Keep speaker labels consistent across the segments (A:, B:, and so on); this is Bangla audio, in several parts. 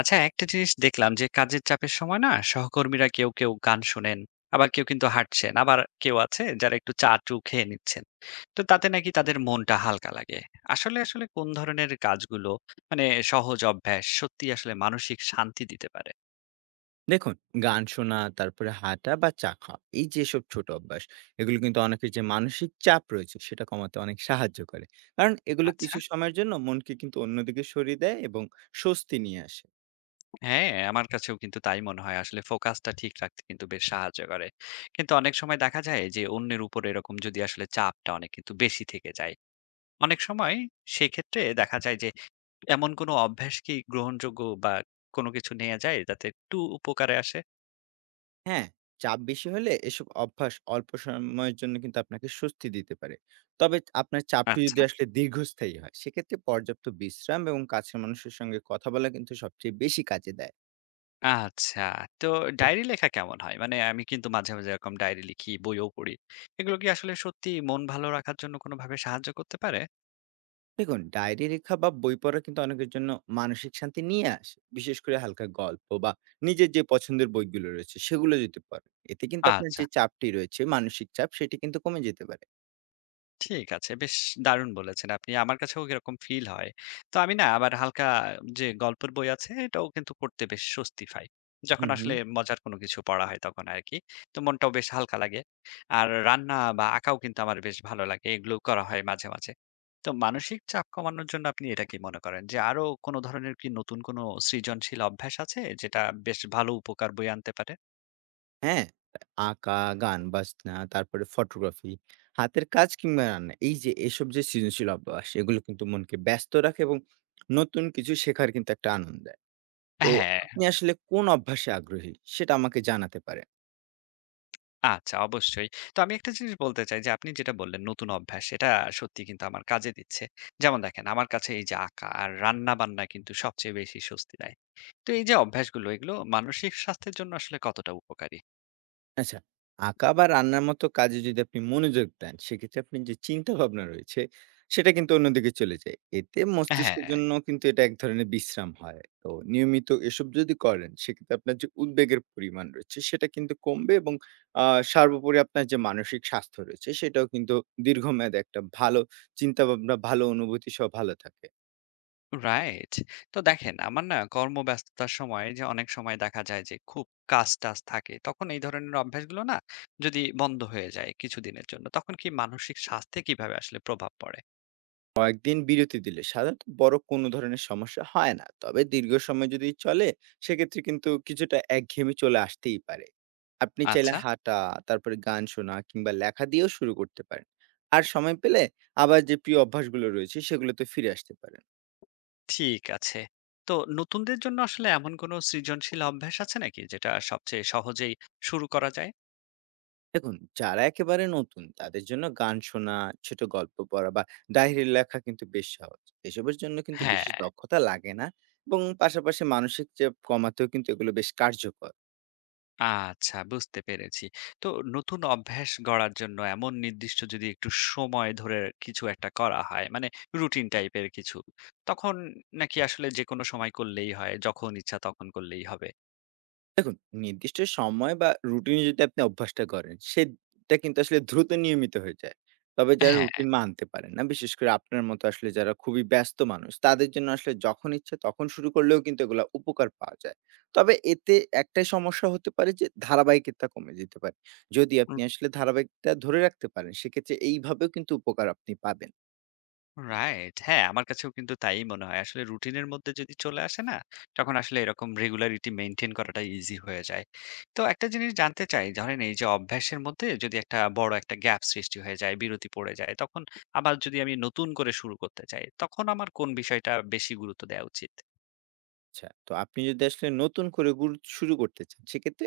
A: আচ্ছা, একটা জিনিস দেখলাম যে কাজের চাপের সময় না সহকর্মীরা কেউ কেউ গান শোনেন, আবার কেউ কিন্তু হাঁটছেন, আবার কেউ আছে যারা একটু চা চু খেয়ে নিচ্ছেন। তো তাতে নাকি তাদের মনটা হালকা লাগে। আসলে আসলে কোন ধরনের কাজগুলো, মানে সহজ অভ্যাস সত্যি আসলে মানসিক শান্তি দিতে পারে?
B: দেখুন, গান শোনা, তারপরে হাঁটা বা চা খাওয়া, এই যেসব ছোট অভ্যাস, এগুলো কিন্তু অনেকের যে মানসিক চাপ রয়েছে, সেটা কমাতে অনেক সাহায্য করে। কারণ এগুলো
A: আচ্ছা।
B: কিছু সময়ের জন্য মনকে কিন্তু অন্যদিকে সরিয়ে দেয় এবং স্বস্তি নিয়ে আসে।
A: হ্যাঁ, আমার কাছেও কিন্তু তাই মনে হয়। আসলে ফোকাসটা ঠিক রাখতে কিন্তু বেশ সাহায্য করে। কিন্তু অনেক সময় দেখা যায় যে অন্যের উপর এরকম যদি আসলে চাপটা অনেক কিন্তু বেশি থেকে যায় অনেক সময়, সেক্ষেত্রে দেখা যায় যে এমন কোনো অভ্যাস কি গ্রহণযোগ্য বা কোনো কিছু নেয়া যায় যাতে একটু উপকারে আসে?
B: হ্যাঁ, চাপ বেশি হলে এসব অভ্যাস অল্প সময়ের জন্য কিন্তু আপনাকে স্বস্তি দিতে পারে। তবে আপনার চাপটি
A: আচ্ছা,
B: যদি আসলে দীর্ঘস্থায়ী হয়, সেক্ষেত্রে পর্যাপ্ত বিশ্রাম এবং কাছের মানুষের সঙ্গে কথা বলা কিন্তু সবচেয়ে বেশি কাজে দেয়।
A: আচ্ছা। তো ডায়েরি লেখা কেমন হয়? মানে আমি কিন্তু মাঝে, মাঝে এরকম ডায়েরি লিখি, বইও পড়ি। এগুলো কি আসলে সত্যি মন ভালো রাখার জন্য কোনোভাবে সাহায্য করতে পারে?
B: দেখুন ডায়েরি লেখা বা বই পড়া কিন্তু অনেকের জন্য মানসিক শান্তি নিয়ে আসে বিশেষ করে হালকা গল্প বা নিজের যে পছন্দের বইগুলো রয়েছে সেগুলো যদি পড়েন এতে কিন্তু আপনার
A: আচ্ছা।
B: যে চাপটি রয়েছে মানসিক চাপ সেটি কিন্তু কমে যেতে পারে।
A: ঠিক আছে। বেশ দারুণ বলেছেন আপনি। আমার কাছেও এরকম ফিল হয়। তো আমি না আবার হালকা যে গল্পের বই আছে এটাও কিন্তু পড়তে বেশ স্বস্তি পাই। যখন
B: হুম হুম
A: আসলে মজার কোনো কিছু পড়া হয় তখন আরকি। তো মনটাও বেশ হালকা লাগে। আর রান্না বা আঁকাও কিন্তু আমার বেশ ভালো লাগে। এগুলোও করা হয় মাঝে, মাঝে। তো মানসিক চাপ কমানোর জন্য আপনি এটা কি মনে করেন যে আরো কোনো ধরনের কি নতুন কোনো সৃজনশীল অভ্যাস আছে যেটা বেশ ভালো উপকার বয়ে আনতে পারে?
B: হ্যাঁ আঁকা, গান বাজনা, তারপরে ফটোগ্রাফি, হাতের কাজ কিংবা রান্না, এই যে এসব যে সৃজনশীল অভ্যাস, এগুলো কিন্তু মনকে ব্যস্ত রাখে এবং নতুন কিছু শেখার কিন্তু একটা আনন্দ দেয়। তো
A: হ্যাঁ।
B: আপনি আসলে কোন অভ্যাসে আগ্রহী সেটা আমাকে জানাতে পারেন।
A: আচ্ছা, অবশ্যই। তো আমি একটা জিনিস বলতে চাই যে আপনি যেটা বললেন নতুন অভ্যাস, এটা সত্যি কিন্তু আমার কাজে দিচ্ছে। যেমন দেখেন আমার কাছে এই যে আঁকা আর রান্না-বান্না কিন্তু সবচেয়ে বেশি স্বস্তি দেয়। তো এই যে অভ্যাসগুলো, এগুলো মানসিক স্বাস্থ্যের জন্য আসলে কতটা উপকারী?
B: আচ্ছা, আঁকা বা রান্নার মতো কাজে যদি আপনি মনোযোগ দেন, সেক্ষেত্রে আপনি যে চিন্তা ভাবনা রয়েছে, সেটা কিন্তু অন্যদিকে চলে যায়। এতে
A: হ্যাঁ,
B: মস্তিষ্কের জন্য কিন্তু এটা এক ধরনের বিশ্রাম হয়। তো নিয়মিত এসব যদি করেন, সেক্ষেত্রে আপনার যে উদ্বেগের পরিমাণ রয়েছে, সেটা কিন্তু কমবে এবং আ সর্বোপরি আপনার যে মানসিক স্বাস্থ্য রয়েছে, সেটাও কিন্তু দীর্ঘমেয়াদে একটা ভালো চিন্তাভাবনা, ভালো অনুভূতি সহ ভালো থাকে।
A: রাইট। তো দেখেন আমার না কর্মব্যস্ততার সময় যে অনেক সময় দেখা যায় যে খুব কাজ-টাজ থাকে তখন এই ধরনের অভ্যাসগুলো না যদি বন্ধ হয়ে যায় কিছুদিনের জন্য, তখন কি মানসিক স্বাস্থ্যে কিভাবে আসলে প্রভাব পড়ে?
B: কয়েকদিন বিরতি দিলে সাধারণত বড় কোনো ধরনের সমস্যা হয় না, তবে দীর্ঘ সময় যদি চলে, সেক্ষেত্রে কিন্তু কিছুটা একঘেয়েমি চলে আসতেই পারে। আপনি চাইলে
A: আচ্ছা।
B: হাঁটা, তারপরে গান শোনা কিংবা লেখা দিয়েও শুরু করতে পারেন। আর সময় পেলে আবার যে প্রিয় অভ্যাসগুলো রয়েছে সেগুলোতে ফিরে আসতে পারেন।
A: ঠিক আছে। তো নতুনদের জন্য আসলে এমন কোনো সৃজনশীল অভ্যাস আছে নাকি যেটা সবচেয়ে সহজেই শুরু করা যায়?
B: দেখুন, যারা একেবারে নতুন তাদের জন্য গান শোনা, ছোট গল্প পড়া বা ডায়েরি লেখা কিন্তু বেশ সহজ। এসবের জন্য কিন্তু বিশেষ
A: হ্যাঁ,
B: দক্ষতা লাগে না এবং পাশাপাশি মানসিক চাপ কমাতেও কিন্তু এগুলো বেশ কার্যকর।
A: আচ্ছা, বুঝতে পেরেছি। তো নতুন অভ্যাস গড়ার জন্য এমন নির্দিষ্ট যদি একটু সময় ধরে কিছু একটা করা হয়, মানে রুটিন টাইপের কিছু, তখন, নাকি আসলে যেকোনো সময় করলেই হয়, যখন ইচ্ছা তখন করলেই হবে?
B: দেখুন, নির্দিষ্ট সময় বা রুটিন যদি আপনি অভ্যাসটা করেন, সেটা কিন্তু আসলে দ্রুত নিয়মিত হয়ে যায়। তবে যারা
A: হ্যাঁ।
B: রুটিন মানতে পারেন না, বিশেষ করে আপনার মতো আসলে যারা খুবই ব্যস্ত মানুষ, তাদের জন্য আসলে যখন ইচ্ছে তখন শুরু করলেও কিন্তু এগুলা উপকার পাওয়া যায়। তবে এতে একটাই সমস্যা হতে পারে যে ধারাবাহিকতা কমে যেতে পারে। যদি আপনি আসলে ধারাবাহিকতা ধরে রাখতে পারেন, সেক্ষেত্রে এইভাবেও কিন্তু উপকার আপনি পাবেন।
A: রাইট। হ্যাঁ, আমার কাছেও কিন্তু তাই মনে হয়। আসলে রুটিনের মধ্যে যদি চলে আসে না, তখন আসলে এরকম রেগুলারিটি মেইনটেইন করাটা ইজি হয়ে যায়। তো একটা জিনিস জানতে চাই, ধরেন এই যে অভ্যাসের মধ্যে যদি একটা বড় একটা গ্যাপ সৃষ্টি হয়ে যায়, বিরতি পড়ে যায়, তখন আবার যদি আমি নতুন করে শুরু করতে চাই, তখন আমার কোন বিষয়টা বেশি গুরুত্ব দেওয়া উচিত?
B: আচ্ছা, তো আপনি যদি আসলে নতুন করে শুরু করতে চান, সেক্ষেত্রে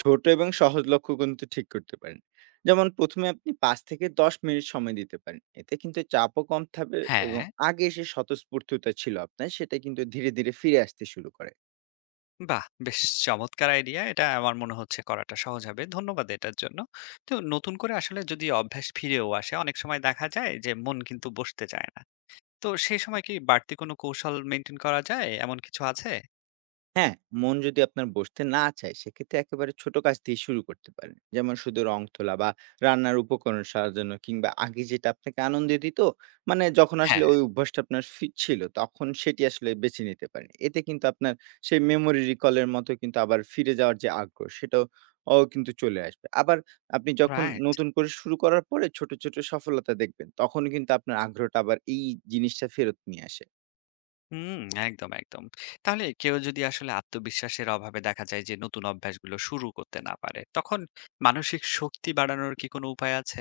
B: ছোট এবং সহজ লক্ষ্য কিন্তু ঠিক করতে পারেন। যেমন ১ম এ আপনি ৫ থেকে ১০ মিনিট সময় দিতে পারেন। এতে কিন্তু চাপও কম থাকবে
A: হ্যাঁ,
B: এবং আগে সে স্বতঃস্ফূর্ততা ছিল আপনার, সেটা কিন্তু ধীরে, ধীরে ফিরে আসতে শুরু করে।
A: বাহ! বেশ চমৎকার আইডিয়া। এটা আমার মনে হচ্ছে করাটা সহজ হবে। ধন্যবাদ এটার জন্য। তো নতুন করে আসলে যদি অভ্যাস ফিরেও আসে, অনেক সময় দেখা যায় যে মন কিন্তু বসতে চায় না। তো সেই সময় কি বাড়তি কোনো কৌশল মেইনটেইন করা যায়? এমন কিছু আছে?
B: হ্যাঁ, মন যদি আপনার বসতে না চায়, সেক্ষেত্রে একেবারে ছোট কাজ দিয়ে শুরু করতে পারেন। যেমন শুধু রং তোলা বা রান্নার উপকরণ সাজানো কিংবা আগে যেটা আপনাকে আনন্দ দিত, মানে যখন আসলে
A: হ্যাঁ।
B: ওই অভ্যাসটা আপনার ফি ছিল, তখন সেটি আসলে বেছে নিতে পারেন। এতে কিন্তু আপনার সেই মেমোরি রিকল এর মতো কিন্তু আবার ফিরে যাওয়ার যে আগ্রহ, সেটাও কিন্তু চলে আসবে। আবার আপনি যখন
A: রাইট।
B: নতুন করে শুরু করার পরে ছোট, ছোট সফলতা দেখবেন, তখন কিন্তু আপনার আগ্রহটা আবার এই জিনিসটা ফেরত নিয়ে আসে।
A: হুম, একদম, একদম। তাহলে কেউ যদি আসলে আত্মবিশ্বাসের অভাবে দেখা যায় যে নতুন অভ্যাসগুলো শুরু করতে না পারে, তখন মানসিক শক্তি বাড়ানোর কি কোনো উপায় আছে?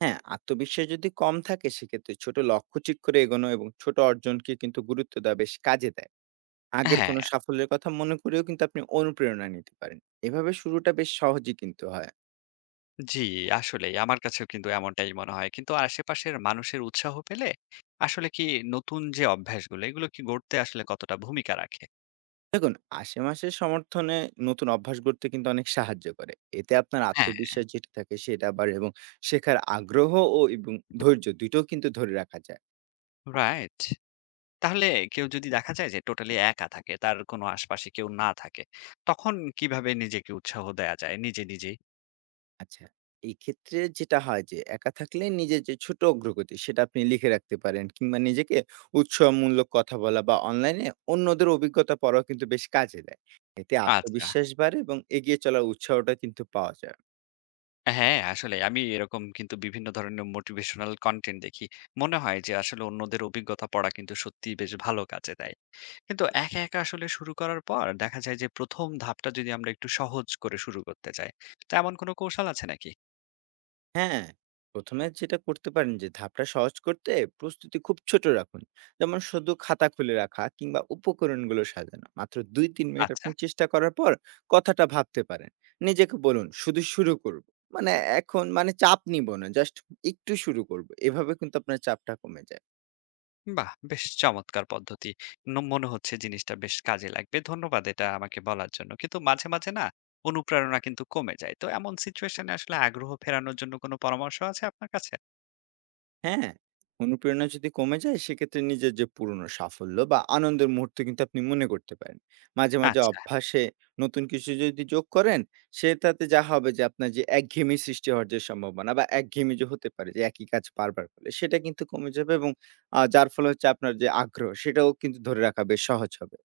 B: হ্যাঁ, আত্মবিশ্বাস যদি কম থাকে সেক্ষেত্রে ছোট লক্ষ্য ঠিক করে এগোনো এবং ছোট অর্জনকে কিন্তু গুরুত্ব দেওয়া বেশ কাজে দেয়। আগের কোনো
A: হ্যাঁ।
B: সাফল্যের কথা মনে করেও কিন্তু আপনি অনুপ্রেরণা নিতে পারেন। এভাবে শুরুটা বেশ সহজই কিন্তু হয়।
A: জি, আসলেই আমার কাছেও কিন্তু এমনটাই মনে হয়। কিন্তু আশেপাশের মানুষের উৎসাহ পেলে আসলে কি নতুন যে অভ্যাসগুলো, এগুলো কি গড়তে আসলে কতটা ভূমিকা রাখে?
B: দেখুন, আশেমাশের সমর্থনে নতুন অভ্যাস গড়তে কিন্তু অনেক সাহায্য করে। এতে আপনার
A: হ্যাঁ।
B: আত্মবিশ্বাস যেটা থাকে সেটা আবার এবং শেখার আগ্রহ ও এবং ধৈর্য ২ টাও কিন্তু ধরে রাখা যায়।
A: রাইট। তাহলে কেউ যদি দেখা যায় যে টোটালি একা থাকে, তার কোনো আশপাশে কেউ না থাকে, তখন কিভাবে নিজেকে উৎসাহ দেয়া যায় নিজে, নিজেই?
B: আচ্ছা। এই ক্ষেত্রে যেটা হয় যে একা থাকলে নিজের যে ছোট অগ্রগতি সেটা আপনি লিখে রাখতে পারেন কিংবা নিজেকে উৎসাহমূলক কথা বলা বা অনলাইনে অন্যদের অভিজ্ঞতা পড়াও কিন্তু বেশ কাজে দেয়। এতে
A: আচ্ছা।
B: আত্মবিশ্বাস বাড়ে এবং এগিয়ে চলার উৎসাহটা কিন্তু পাওয়া যায়।
A: হ্যাঁ, আসলে আমি এরকম কিন্তু বিভিন্ন ধরনের মোটিভেশনাল কনটেন্ট দেখি। মনে হয় যে আসলে অন্যদের অভিজ্ঞতা পড়া কিন্তু সত্যিই বেশ ভালো কাজে দেয়। কিন্তু একা, একা আসলে শুরু করার পর দেখা যায় যে ১ম ধাপটা যদি আমরা একটু সহজ করে শুরু করতে চাই, তো এমন কোনো কৌশল আছে নাকি?
B: হ্যাঁ, ১ম এ যেটা করতে পারেন যে ধাপটা সহজ করতে প্রস্তুতি খুব ছোট রাখুন। যেমন শুধু খাতা খুলে রাখা কিংবা উপকরণগুলো সাজানো। মাত্র ২-৩ মিনিট
A: আচ্ছা।
B: আপনি চেষ্টা করার পর কথাটা ভাবতে পারেন। নিজেকে বলুন, "শুধু শুরু করব।" মানে এখন মানে চাপ নিব না। জাস্ট একটু শুরু করব। এভাবে কিন্তু আপনার চাপটা কমে যায়।
A: বাহ! বেশ চমৎকার পদ্ধতি। ন মনে হচ্ছে জিনিসটা বেশ কাজে লাগবে। ধন্যবাদ এটা আমাকে বলার জন্য। কিন্তু মাঝে, মাঝে না অনুপ্রেরণা কিন্তু কমে যায়। তো এমন সিচুয়েশন এ আসলে আগ্রহ ফেরানোর জন্য কোনো পরামর্শ আছে আপনার কাছে?
B: হ্যাঁ, অনুপ্রেরণা যদি কমে যায় সেক্ষেত্রে নিজের যে পুরনো সাফল্য বা আনন্দের মুহূর্ত কিন্তু আপনি মনে করতে পারেন। মাঝে, মাঝে
A: আচ্ছা।
B: অভ্যাসে নতুন কিছু যদি যোগ করেন সেটাতে যা হবে যে আপনার যে একঘেয়েমি সৃষ্টি হওয়ার যে সম্ভাবনা বা একঘেয়েমি যে হতে পারে যে একই কাজ বারবার করলে সেটা কিন্তু কমে যাবে এবং যার ফলে হচ্ছে আপনার যে আগ্রহ সেটাও কিন্তু ধরে রাখা বেশ সহজ হবে।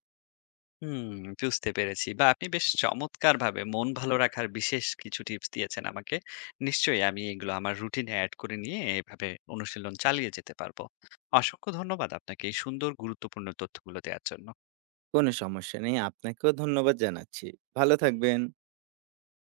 A: হুম, বুঝতে পেরেছি। বা আপনি বেশ চমৎকারভাবে মন ভালো রাখার বিশেষ কিছু টিপস দিয়েছেন আমাকে। নিশ্চয়ই আমি এগুলো আমার রুটিনে এড করে নিয়ে এভাবে অনুশীলন চালিয়ে যেতে পারবো। অসংখ্য ধন্যবাদ আপনাকে এই সুন্দর গুরুত্বপূর্ণ তথ্যগুলো দেওয়ার জন্য।
B: কোনো সমস্যা নেই। আপনাকেও ধন্যবাদ জানাচ্ছি। ভালো থাকবেন।